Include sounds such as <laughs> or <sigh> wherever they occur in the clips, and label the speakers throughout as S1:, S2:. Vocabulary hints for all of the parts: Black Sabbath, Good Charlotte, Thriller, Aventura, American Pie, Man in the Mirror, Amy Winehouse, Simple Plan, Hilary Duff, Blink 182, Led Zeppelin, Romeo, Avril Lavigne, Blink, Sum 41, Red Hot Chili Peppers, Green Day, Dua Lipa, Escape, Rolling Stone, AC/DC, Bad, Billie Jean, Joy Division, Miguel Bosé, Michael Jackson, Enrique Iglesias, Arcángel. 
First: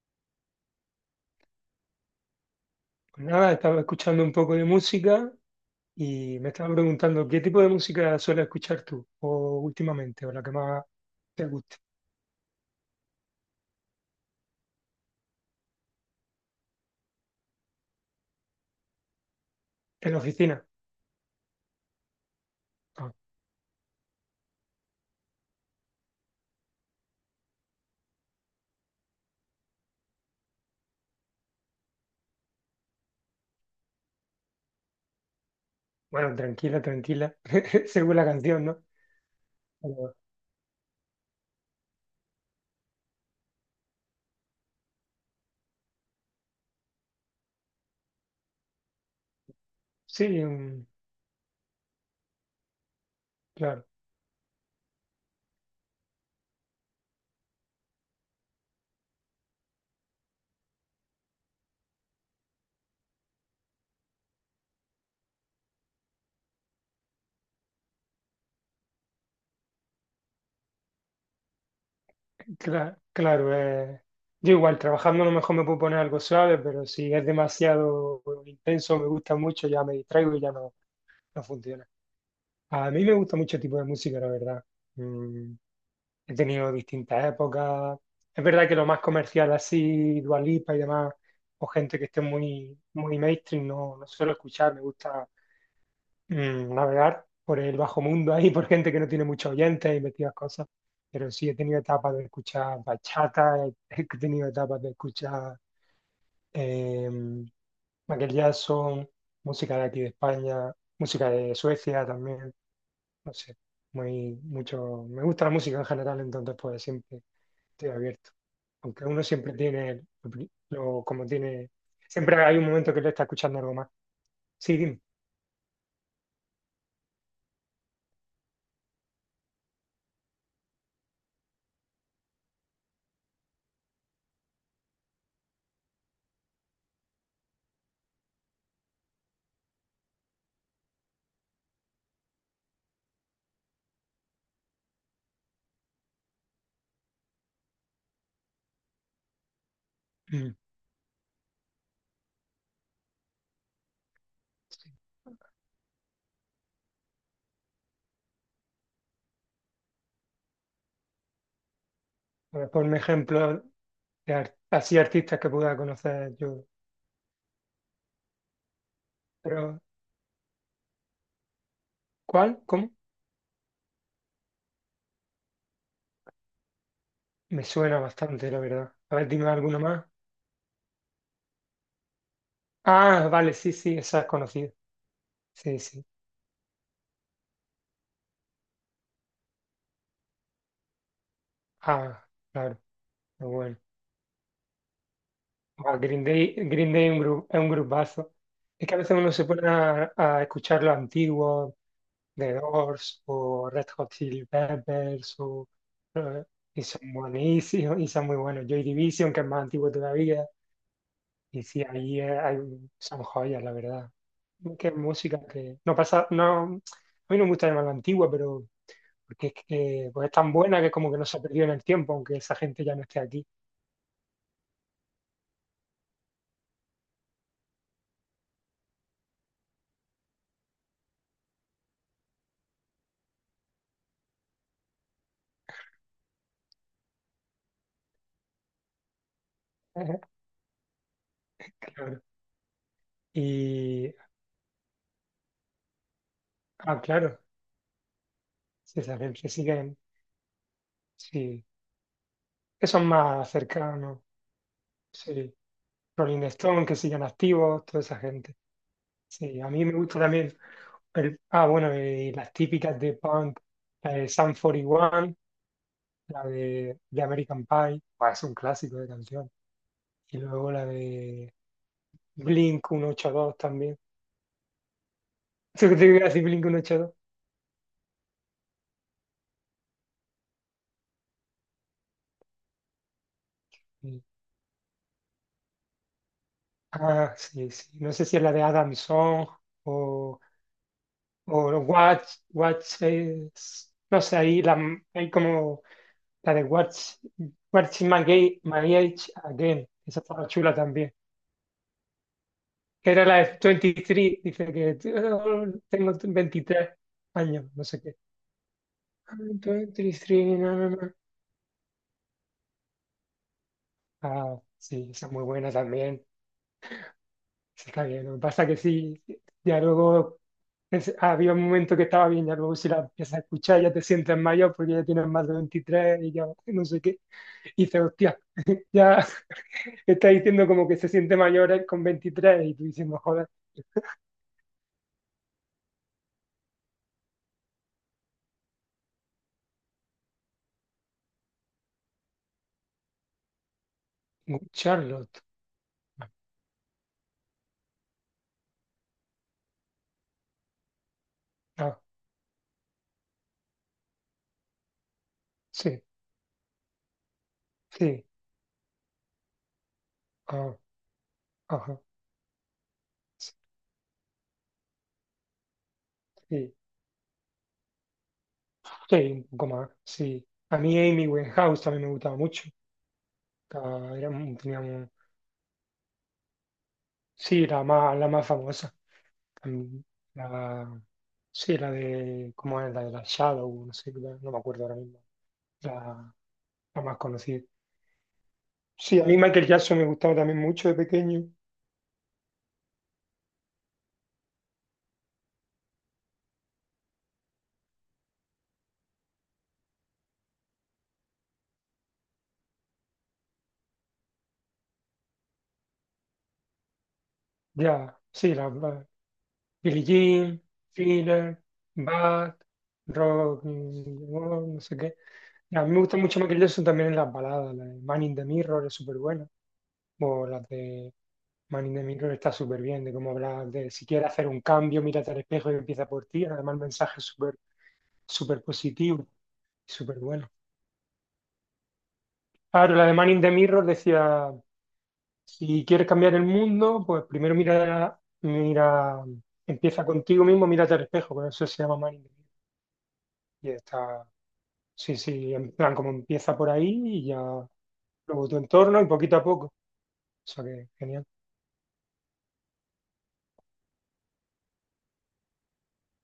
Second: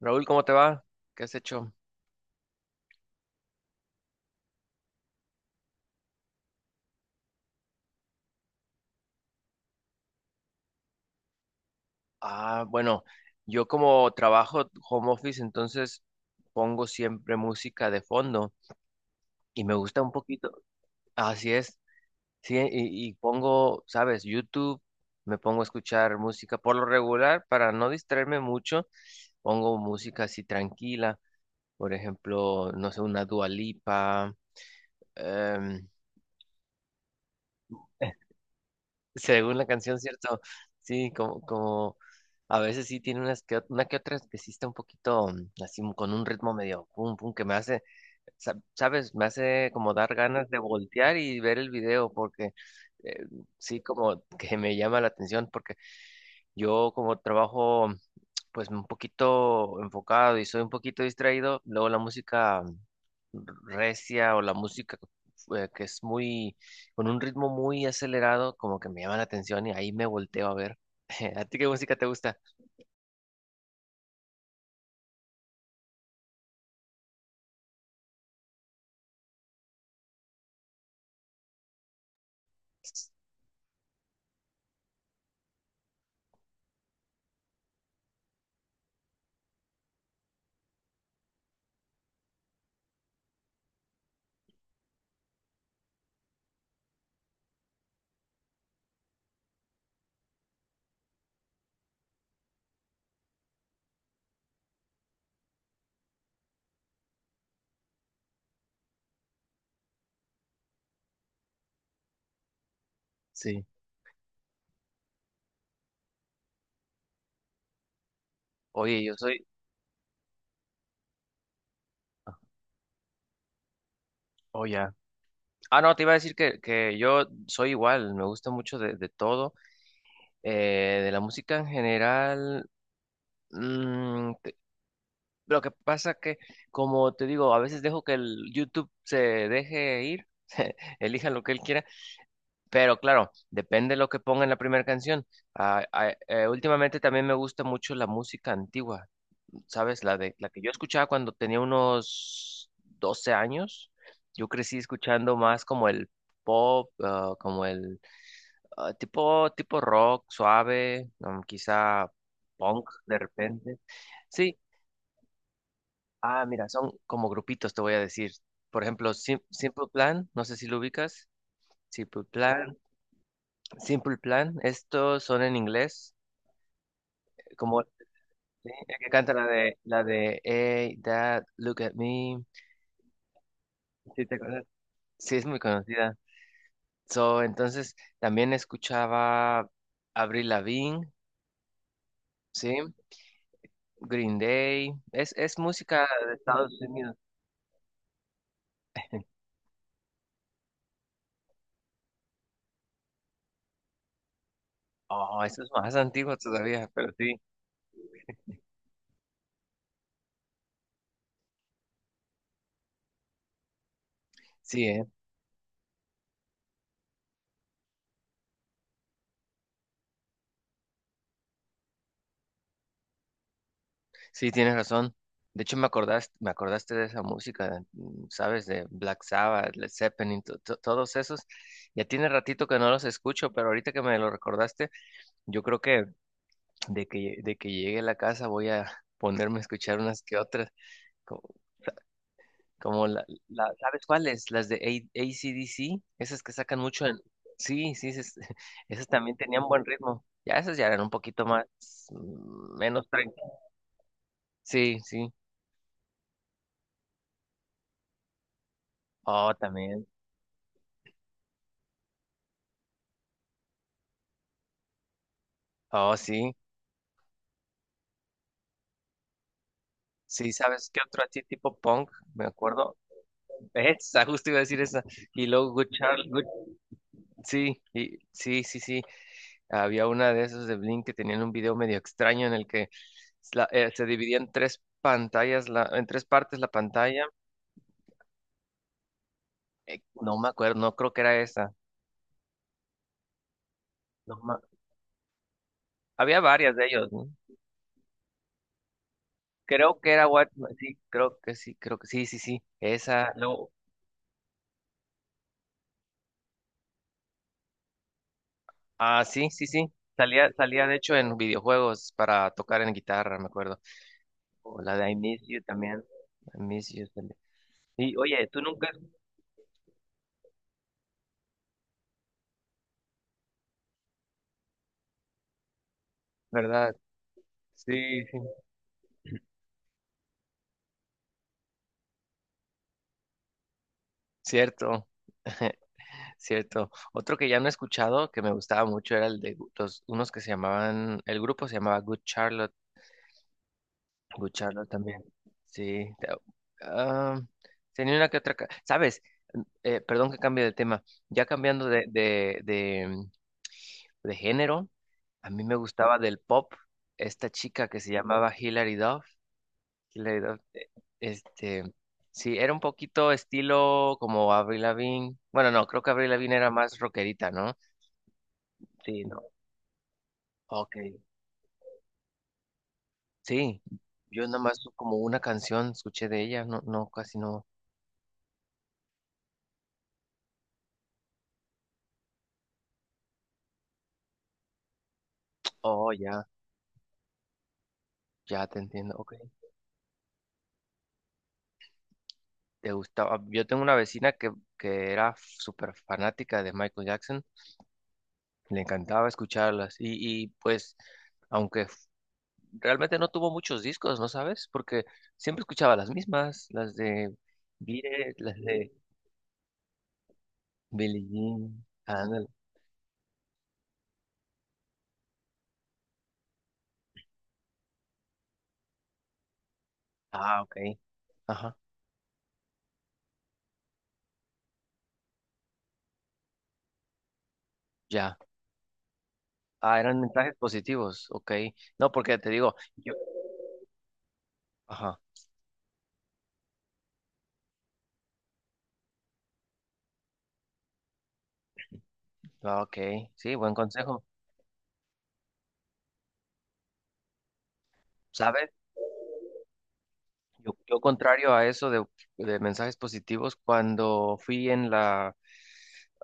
S1: Raúl, ¿cómo te va? ¿Qué has hecho?
S2: Pues nada, estaba escuchando un poco de música y me estaba preguntando qué tipo de música sueles escuchar tú, o últimamente, o la que más te guste.
S1: Ah, bueno, yo como trabajo home office, entonces pongo siempre música de fondo y me gusta un
S2: En la
S1: poquito.
S2: oficina.
S1: Así es, sí, y,
S2: Ah,
S1: y pongo, sabes, YouTube, me pongo a escuchar música por lo regular para no distraerme mucho, pongo música así tranquila, por ejemplo, no sé, una Dua Lipa. em,
S2: bueno, tranquila, tranquila, <laughs> según
S1: <laughs>
S2: la canción, ¿no?
S1: Según la canción,
S2: Pero
S1: ¿cierto? Sí, como a veces sí tiene unas que, una que otra que sí está un poquito, así, con un ritmo medio pum pum que me hace, ¿sabes? Me hace como dar
S2: sí,
S1: ganas de
S2: mm,
S1: voltear y ver el video porque, eh, sí,
S2: claro,
S1: como que me llama la atención porque yo como trabajo pues un poquito enfocado y soy un poquito distraído. Luego la música recia o la música, que es muy, con un ritmo muy acelerado, como que me llama la atención y ahí me volteo a ver. <laughs> ¿A ti qué música te gusta?
S2: claro. Yo igual, trabajando a lo mejor me puedo poner algo suave, pero si es demasiado intenso, me gusta mucho, ya me distraigo y ya no, no funciona. A mí me gusta mucho el tipo de música, la verdad. Mm. He tenido distintas épocas. Es verdad que lo más comercial así, Dua Lipa y demás, o gente que esté muy, muy mainstream, no, no suelo escuchar. Me gusta navegar por el bajo mundo ahí, <laughs> por gente que no tiene muchos oyentes y metidas cosas. Pero sí, he tenido etapas de escuchar bachata, <laughs> he tenido etapas de escuchar eh, Michael Jackson, música de aquí de España, música de Suecia también, no sé,
S1: Sí.
S2: muy, mucho. Me gusta la música en general, entonces pues siempre estoy abierto.
S1: Oye,
S2: Aunque
S1: yo
S2: uno
S1: soy,
S2: siempre tiene, como tiene, siempre hay un momento que le está escuchando algo más.
S1: oh,
S2: Sí,
S1: ya.
S2: dime.
S1: Ah, no, te iba a decir que, yo soy igual, me gusta mucho de todo, de la música en general. mm, Lo que pasa que, como te digo, a veces dejo que el YouTube se deje ir, <laughs> elija lo que él quiera, pero claro, depende de lo que ponga en la primera canción. Últimamente también me gusta mucho la música antigua, ¿sabes? La
S2: Mm.
S1: que yo escuchaba cuando tenía unos 12 años. Yo crecí escuchando más como el pop, como el, tipo rock suave, quizá
S2: A ver,
S1: punk
S2: ponme
S1: de
S2: ejemplo
S1: repente.
S2: de
S1: Sí.
S2: así artistas que pueda conocer
S1: Ah,
S2: yo.
S1: mira, son como grupitos, te voy a decir. Por ejemplo,
S2: Pero,
S1: Simple Plan, no sé si lo ubicas. Simple
S2: ¿cuál?
S1: Plan,
S2: ¿Cómo?
S1: Simple Plan, estos son en inglés,
S2: Me
S1: como sí,
S2: suena bastante, la verdad.
S1: el que
S2: A ver,
S1: canta la
S2: dime
S1: de
S2: alguno
S1: la
S2: más.
S1: de Hey, Dad, look at me.
S2: Ah, vale, sí, sí, esa
S1: Sí,
S2: es
S1: te acuerdas.
S2: conocida.
S1: Sí, es muy
S2: Sí, sí.
S1: conocida. So, entonces también escuchaba Avril Lavigne,
S2: Ah,
S1: sí,
S2: claro, muy bueno.
S1: Green Day. Es
S2: Ah,
S1: música
S2: Green
S1: de
S2: Day,
S1: Estados
S2: Green Day es
S1: Unidos.
S2: un es un grupazo. Es que a veces uno se pone a escuchar lo antiguo, The Doors o Red Hot Chili Peppers
S1: Oh, eso es más antiguo
S2: eh, y
S1: todavía, pero
S2: son
S1: sí.
S2: buenísimos y son muy buenos. Joy Division, que es más antiguo todavía, y sí, ahí hay, son joyas, la verdad.
S1: Sí,
S2: Qué
S1: ¿eh?
S2: música que no pasa. No, a mí no me gusta llamarla antigua, pero porque es que pues es tan buena que como que no se ha perdido en el tiempo, aunque esa gente ya no esté aquí.
S1: Sí, tienes razón. De hecho, me acordaste de esa música, mm, ¿sabes? De Black Sabbath, Led Zeppelin, todos esos. Ya tiene ratito que no los escucho, pero ahorita que me lo recordaste, yo creo que, de que llegue a la casa, voy a ponerme a escuchar unas que
S2: <laughs>
S1: otras. co-
S2: Claro.
S1: Como, ¿sabes
S2: Y,
S1: cuáles? Las de AC/DC, esas que sacan
S2: ah,
S1: mucho en.
S2: claro,
S1: Sí, sí, esas, <laughs>
S2: sí,
S1: esas
S2: esa
S1: también
S2: gente
S1: tenían buen
S2: siguen,
S1: ritmo. Ya esas ya eran un poquito más,
S2: sí, que son
S1: menos tranquilas.
S2: más cercanos,
S1: Sí, sí.
S2: sí. Rolling Stone, que siguen activos, toda esa gente.
S1: Oh,
S2: Sí, a mí me
S1: también.
S2: gusta también. Bueno, y las típicas de punk, la de Sum 41,
S1: Oh,
S2: la
S1: sí.
S2: de American Pie, bah, es un clásico de canción. Y
S1: Sí,
S2: luego la
S1: ¿sabes qué otro así
S2: de
S1: tipo punk? Me
S2: Blink
S1: acuerdo.
S2: 182
S1: <laughs>
S2: también.
S1: Esa, justo iba a decir esa. Y luego
S2: <laughs>
S1: Good
S2: ¿Tú qué te iba a
S1: Charlie.
S2: decir? Blink 182.
S1: Sí, sí, sí, sí. Había una de esos de Blink que tenían un video medio extraño en el que, se
S2: Sí.
S1: dividía en tres pantallas, en tres partes la pantalla.
S2: Ah, sí, sí. No sé si es la de Adam Song
S1: No
S2: o
S1: me acuerdo, no creo que era esa.
S2: no sé,
S1: No,
S2: ahí la, hay como
S1: había
S2: la de
S1: varias de ellos, ¿no?
S2: Watch My Age Again.
S1: Creo que
S2: Esa
S1: era
S2: estaba
S1: What,
S2: chula
S1: sí,
S2: también.
S1: creo que sí, creo que sí, sí, sí.
S2: Que Era
S1: Esa,
S2: la de
S1: luego,
S2: 23, dice que: "Oh, tengo 23 años, no sé qué".
S1: ah, sí,
S2: "I'm
S1: sí, sí. Salía,
S2: 23, na,
S1: salía
S2: na,
S1: de
S2: na".
S1: hecho en videojuegos para tocar en guitarra, me acuerdo.
S2: Ah,
S1: O la
S2: sí,
S1: de I
S2: esa es
S1: Miss
S2: muy
S1: You
S2: buena
S1: también.
S2: también.
S1: I Miss You también.
S2: Esa está
S1: Y
S2: bien. Lo que
S1: oye, tú
S2: pasa que
S1: nunca,
S2: sí, ya luego había un momento que estaba bien, ya luego si la empiezas a escuchar ya te sientes mayor porque ya tienes más de 23 y ya no
S1: ¿verdad?
S2: sé qué. Y dices,
S1: Sí, sí.
S2: hostia, ya <laughs> está diciendo como que se siente mayor con 23 y tú diciendo, joder.
S1: Cierto, <laughs> cierto. Otro que ya no he escuchado que me gustaba mucho era el de, unos que se llamaban, el grupo se llamaba Good Charlotte. Good Charlotte también.
S2: Charlotte.
S1: Sí, ah, tenía una que otra. ¿Sabes? Perdón que cambie de tema. Ya cambiando
S2: Ah,
S1: de, género, a mí me
S2: sí,
S1: gustaba del pop esta chica que se
S2: sí,
S1: llamaba Hilary Duff. Killer Dove.
S2: ah,
S1: Este,
S2: ajá.
S1: sí, era un poquito
S2: Sí.
S1: estilo como Avril Lavigne. Bueno, no, creo que Avril Lavigne era
S2: Sí,
S1: más rockerita, ¿no?
S2: sí,
S1: Sí, no.
S2: un poco más, sí. A
S1: Ok.
S2: mí Amy Winehouse también me gustaba mucho.
S1: Sí,
S2: Era, era
S1: yo
S2: mu-
S1: nada más
S2: tenía mu-
S1: como una canción escuché de ella, no, no, casi no.
S2: Sí, la más famosa. También, la- sí, la de, ¿cómo es? La de la Shadow, no sé, no me acuerdo ahora mismo.
S1: Oh,
S2: La,
S1: ya,
S2: la más conocida.
S1: ya te entiendo.
S2: Sí, a
S1: Ok.
S2: mí Michael Jackson me gustaba también mucho de pequeño.
S1: ¿Te gustaba? Yo tengo una vecina que era súper fanática de Michael Jackson. Le encantaba escucharlas. Y pues, aunque realmente no tuvo muchos discos, ¿no sabes? Porque siempre escuchaba las mismas, las de
S2: Ya,
S1: Vire,
S2: sí,
S1: las de
S2: Billie Jean,
S1: Billie
S2: Thriller,
S1: Jean. Ándale.
S2: Bad, Rock, no sé qué. A mí me gusta mucho Michael Jackson también en las baladas. La de Man in the Mirror es súper buena. O
S1: Ah,
S2: las
S1: ok.
S2: de
S1: Ajá,
S2: Man in the Mirror está súper bien, de cómo hablar de si quieres hacer un cambio, mírate al espejo y empieza por ti. Además, el mensaje es súper
S1: ya.
S2: súper positivo y
S1: Ah,
S2: súper
S1: eran
S2: bueno.
S1: mensajes positivos, ok. No, porque te digo,
S2: Claro, la de
S1: yo,
S2: Man in the Mirror decía,
S1: ajá,
S2: si quieres cambiar el mundo, pues primero mira, mira, empieza contigo mismo, mírate al espejo, por eso se llama Man in the Mirror.
S1: ah, ok, sí,
S2: Y
S1: buen consejo.
S2: está, sí, sí, en plan, como empieza por ahí y ya luego tu
S1: ¿Sabes?
S2: entorno y poquito a poco. O sea
S1: Yo,
S2: que,
S1: yo
S2: genial,
S1: contrario a eso de mensajes positivos, cuando fui en la.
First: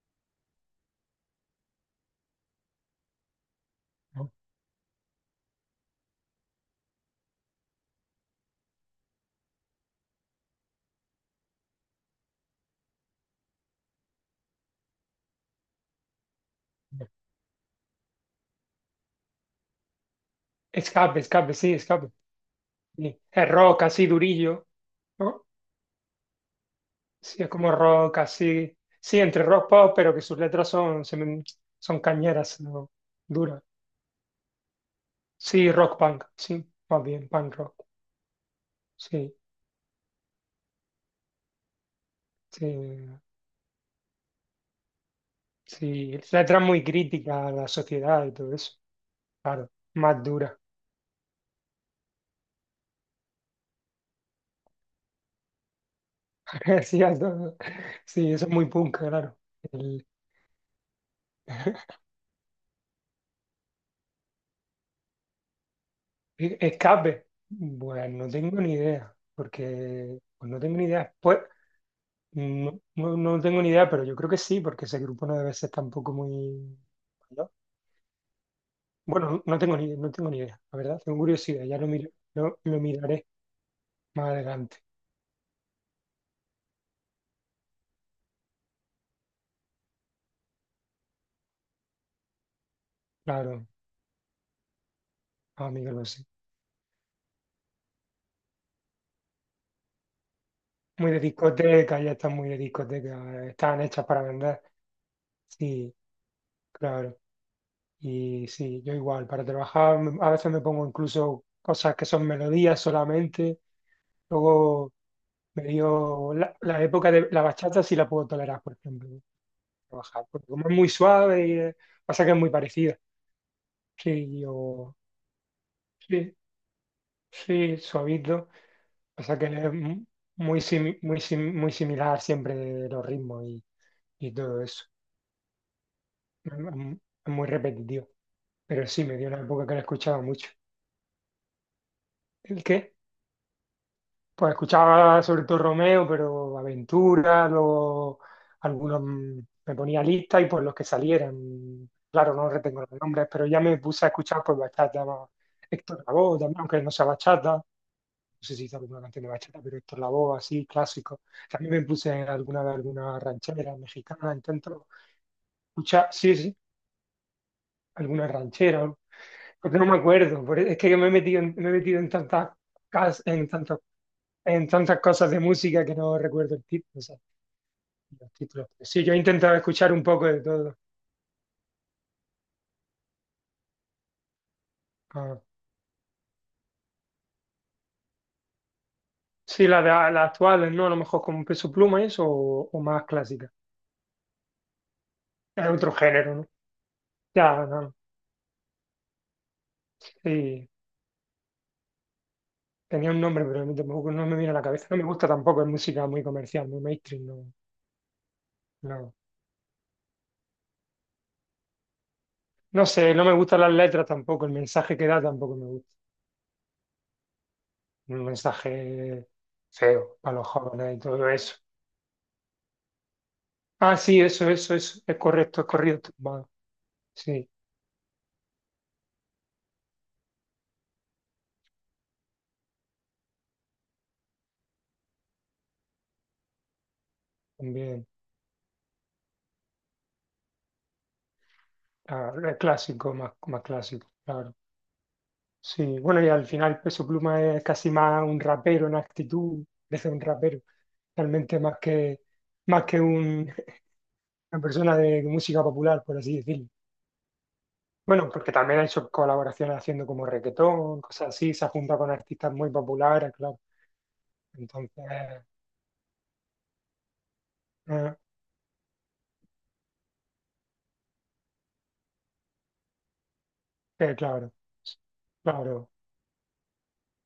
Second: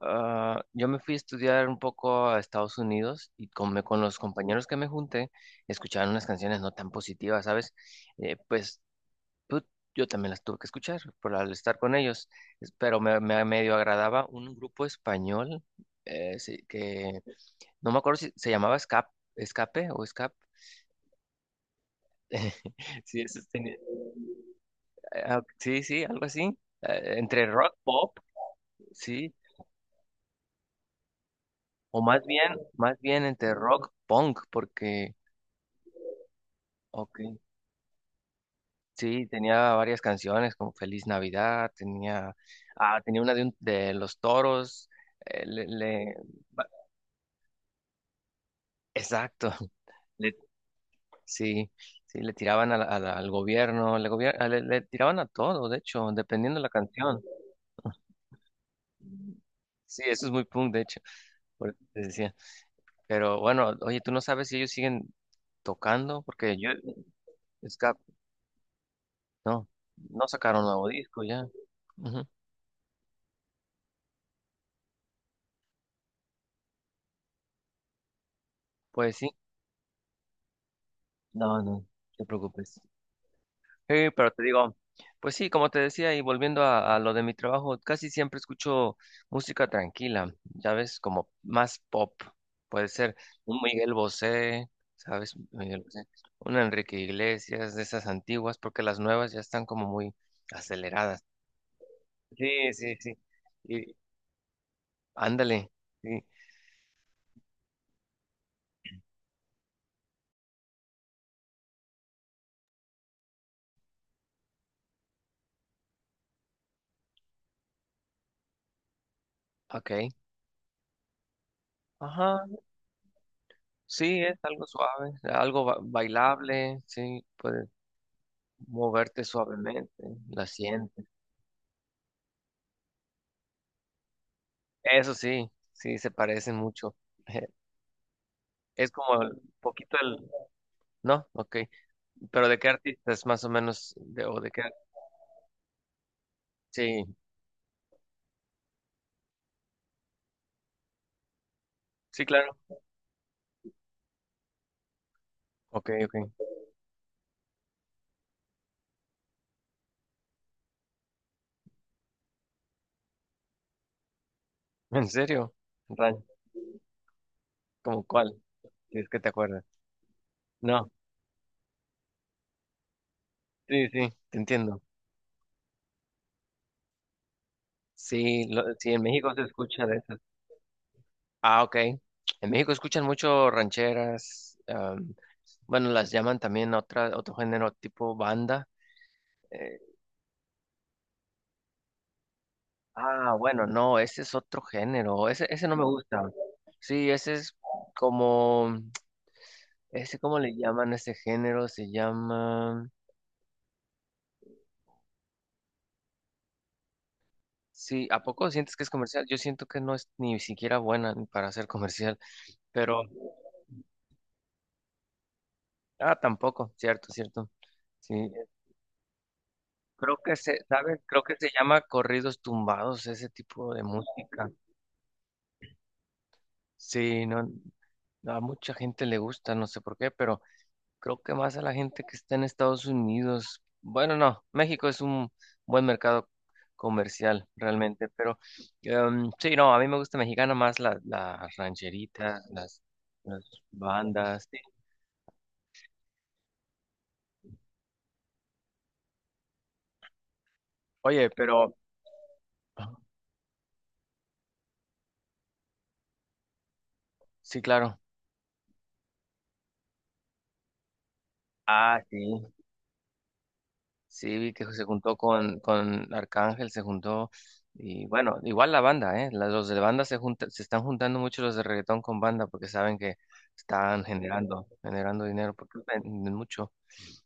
S1: Yo me fui a estudiar un poco a Estados Unidos y con los
S2: ¿no?
S1: compañeros que me junté, escuchaban unas canciones no tan positivas, ¿sabes? Pues, tú- yo también las tuve que escuchar por al estar con ellos. Pero me medio agradaba un grupo español, sí, que no me acuerdo si se llamaba Escape, Escape o Escape.
S2: Escape, escape.
S1: <laughs>
S2: Sí,
S1: Sí, eso
S2: es
S1: tenía.
S2: rock así durillo,
S1: Ah,
S2: ¿no?
S1: sí, sí, algo así.
S2: Sí,
S1: Entre
S2: es como
S1: rock pop,
S2: rock así, sí,
S1: sí.
S2: entre rock pop, pero que sus letras son, son
S1: O más bien,
S2: cañeras, ¿no?
S1: más bien entre
S2: Duras.
S1: rock punk, porque,
S2: Sí, rock punk, sí, más
S1: ok,
S2: bien, punk rock,
S1: sí,
S2: sí,
S1: tenía varias canciones como Feliz Navidad, tenía,
S2: sí,
S1: tenía una de Los Toros. eh, le,
S2: sí,
S1: le-
S2: letras
S1: ba-
S2: muy críticas a la sociedad y todo eso,
S1: exacto.
S2: claro,
S1: <laughs>
S2: más
S1: le-
S2: dura,
S1: sí, sí, le tiraban a al gobierno, le, gobier- ah, le tiraban a todo, de hecho, dependiendo de la
S2: <laughs> sí, a
S1: canción.
S2: todo. Sí, eso es muy punk, claro.
S1: Sí,
S2: El-
S1: eso es muy punk, de hecho, por eso
S2: <laughs>
S1: te decía. Pero bueno, oye, tú no sabes si ellos siguen tocando, porque yo,
S2: Escape,
S1: Scap,
S2: bueno, no tengo ni idea,
S1: no,
S2: porque
S1: no
S2: pues no
S1: sacaron
S2: tengo ni
S1: nuevo
S2: idea.
S1: disco
S2: Pues
S1: ya. Ujú.
S2: no, no, no tengo ni idea, pero yo creo que sí, porque ese grupo no debe ser tampoco muy mayor.
S1: Pues sí,
S2: Bueno, no tengo ni idea, la verdad. Tengo
S1: no, no,
S2: curiosidad, ya
S1: no
S2: lo, mir-
S1: te
S2: lo, lo
S1: preocupes.
S2: miraré
S1: Sí,
S2: más
S1: pero te digo,
S2: adelante.
S1: pues sí, como te decía, y volviendo a lo de mi trabajo, casi siempre escucho música tranquila, ya ves, como más pop. Puede ser un
S2: Claro,
S1: Miguel Bosé, ¿sabes? Miguel
S2: amigo,
S1: Bosé,
S2: lo sé.
S1: un Enrique Iglesias, de esas antiguas, porque las nuevas ya están como muy
S2: Muy de
S1: aceleradas.
S2: discoteca, ya están muy de
S1: Sí, sí, sí.
S2: discoteca. Están hechas para vender.
S1: Ándale,
S2: Sí,
S1: sí,
S2: claro. Y sí, yo igual, para trabajar a veces me pongo incluso cosas que son melodías solamente. Luego me dio la época de la bachata, sí la puedo tolerar, por ejemplo.
S1: ok.
S2: Trabajar, porque como es muy suave, y pasa que es
S1: Ajá,
S2: muy parecido.
S1: sí, es
S2: Sí,
S1: algo
S2: yo,
S1: suave, algo
S2: sí,
S1: bailable, sí, puedes
S2: sí, suavito,
S1: moverte
S2: pasa que es
S1: suavemente,
S2: mu-
S1: la
S2: muy, simi-
S1: sientes.
S2: muy, sim- muy similar siempre los ritmos y todo eso.
S1: Eso sí, sí, se
S2: Es
S1: parecen mucho.
S2: mu- es muy
S1: <laughs>
S2: repetitivo, pero
S1: Es
S2: sí, me
S1: como
S2: dio una
S1: el
S2: época que lo
S1: poquito
S2: escuchaba
S1: el,
S2: mucho.
S1: ¿no? Ok. Pero ¿de
S2: ¿El
S1: qué
S2: qué?
S1: artistas más o menos? De, ¿o de
S2: Pues
S1: qué?
S2: escuchaba sobre todo Romeo, pero
S1: Sí,
S2: Aventura, luego algunos, me ponía lista y pues los que salieran,
S1: sí,
S2: claro, no
S1: claro.
S2: retengo los nombres, pero ya me puse a escuchar pues bachata, ¿no?
S1: Ok,
S2: Héctor
S1: ok.
S2: Lavoe también, aunque no sea bachata, no sé si hizo alguna canción de bachata, pero Héctor Lavoe así, clásico. También me puse alguna de alguna ranchera mexicana, intento
S1: <laughs> ¿En serio?
S2: escuchar,
S1: Ray,
S2: sí, sí,
S1: ¿cómo
S2: alguna
S1: cuál?
S2: ranchera,
S1: Si es que te acuerdas.
S2: porque no me acuerdo, es
S1: No,
S2: que me he metido en tantas, cas- en tantos-
S1: sí, sí, te
S2: en
S1: entiendo.
S2: tantas cosas de música que no recuerdo el título, o sea, los
S1: Sí,
S2: títulos.
S1: sí, en
S2: Sí, yo he
S1: México se
S2: intentado
S1: escucha
S2: escuchar
S1: de
S2: un
S1: eso.
S2: poco de todo.
S1: Ah, ok. En México escuchan mucho rancheras. am,
S2: Ah,
S1: bueno, las llaman también otro género tipo banda.
S2: sí,
S1: Eh,
S2: las actuales, ¿no? A lo mejor con Peso Pluma y eso, o, más clásica.
S1: bueno, no, ese es otro género. Ese
S2: Es
S1: no me
S2: otro
S1: gusta.
S2: género, ¿no?
S1: Sí, ese es
S2: Ya, no,
S1: como, ese, ¿cómo le
S2: sí,
S1: llaman a ese género? Se llama.
S2: tenía un nombre, pero tampoco no me viene a la cabeza. No me gusta tampoco, es música muy comercial, muy mainstream, no,
S1: Sí, ¿a poco sientes que es
S2: no.
S1: comercial? Yo siento que no es ni siquiera buena ni para ser comercial,
S2: No
S1: pero.
S2: sé, no me gustan las letras tampoco, el mensaje que da tampoco me gusta.
S1: Ah, tampoco, cierto, cierto.
S2: Un
S1: Sí,
S2: mensaje
S1: creo
S2: feo
S1: que
S2: para los
S1: se,
S2: jóvenes y
S1: ¿sabes? Creo
S2: todo
S1: que se
S2: eso.
S1: llama corridos tumbados, ese tipo de
S2: Ah, sí,
S1: música.
S2: eso, eso, eso. Es correcto, es correcto. Va.
S1: Sí, no,
S2: Sí,
S1: a mucha gente le gusta, no sé por qué, pero creo que más a la gente que está en Estados Unidos. Bueno, no, México es un buen mercado comercial
S2: también.
S1: realmente, pero, sí, no, a mí me gusta mexicana más las
S2: Ah,
S1: rancheritas,
S2: es
S1: las,
S2: clásico, más,
S1: las
S2: más clásico,
S1: bandas.
S2: claro.
S1: Sí.
S2: Sí, bueno, y al final Peso Pluma es casi más un rapero en actitud, desde un rapero,
S1: Oye,
S2: realmente
S1: pero.
S2: más que una persona de música popular, por así decirlo.
S1: Sí, claro.
S2: Bueno, porque también ha hecho colaboraciones haciendo como reggaetón, cosas así, se ha juntado
S1: Ah,
S2: con
S1: sí.
S2: artistas muy populares, claro.
S1: Sí, vi que se
S2: Entonces,
S1: juntó con Arcángel, se juntó, y
S2: eh,
S1: bueno, igual la banda, ¿eh? Los de banda se están juntando mucho los de reggaetón con banda porque saben que están
S2: Sí, claro,
S1: generando dinero, porque
S2: claro,
S1: venden mucho.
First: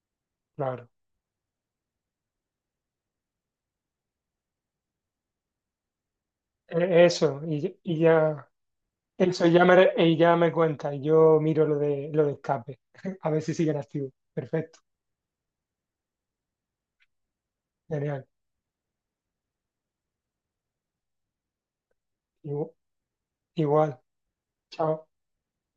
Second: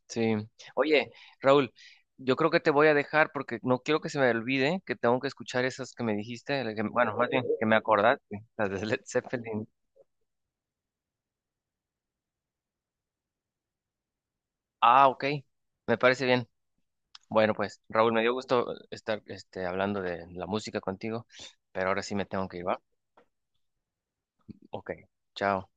S1: Sí.
S2: claro.
S1: Oye, Raúl, yo creo que te voy a dejar porque no quiero que se me olvide que tengo que escuchar esas que me dijiste, bueno, más
S2: Eso,
S1: bien que me
S2: y
S1: acordaste,
S2: ya,
S1: las de Led
S2: eso ya
S1: Zeppelin.
S2: me, y ya me cuenta, y yo miro lo de escape, <laughs> a ver si siguen activos. Perfecto,
S1: Ah, ok, me parece bien. Bueno, pues Raúl, me
S2: genial.
S1: dio gusto estar este, hablando de la música contigo, pero ahora sí me tengo que ir,
S2: Igu-
S1: ¿va?
S2: Igual,
S1: Ok,
S2: chao.
S1: chao.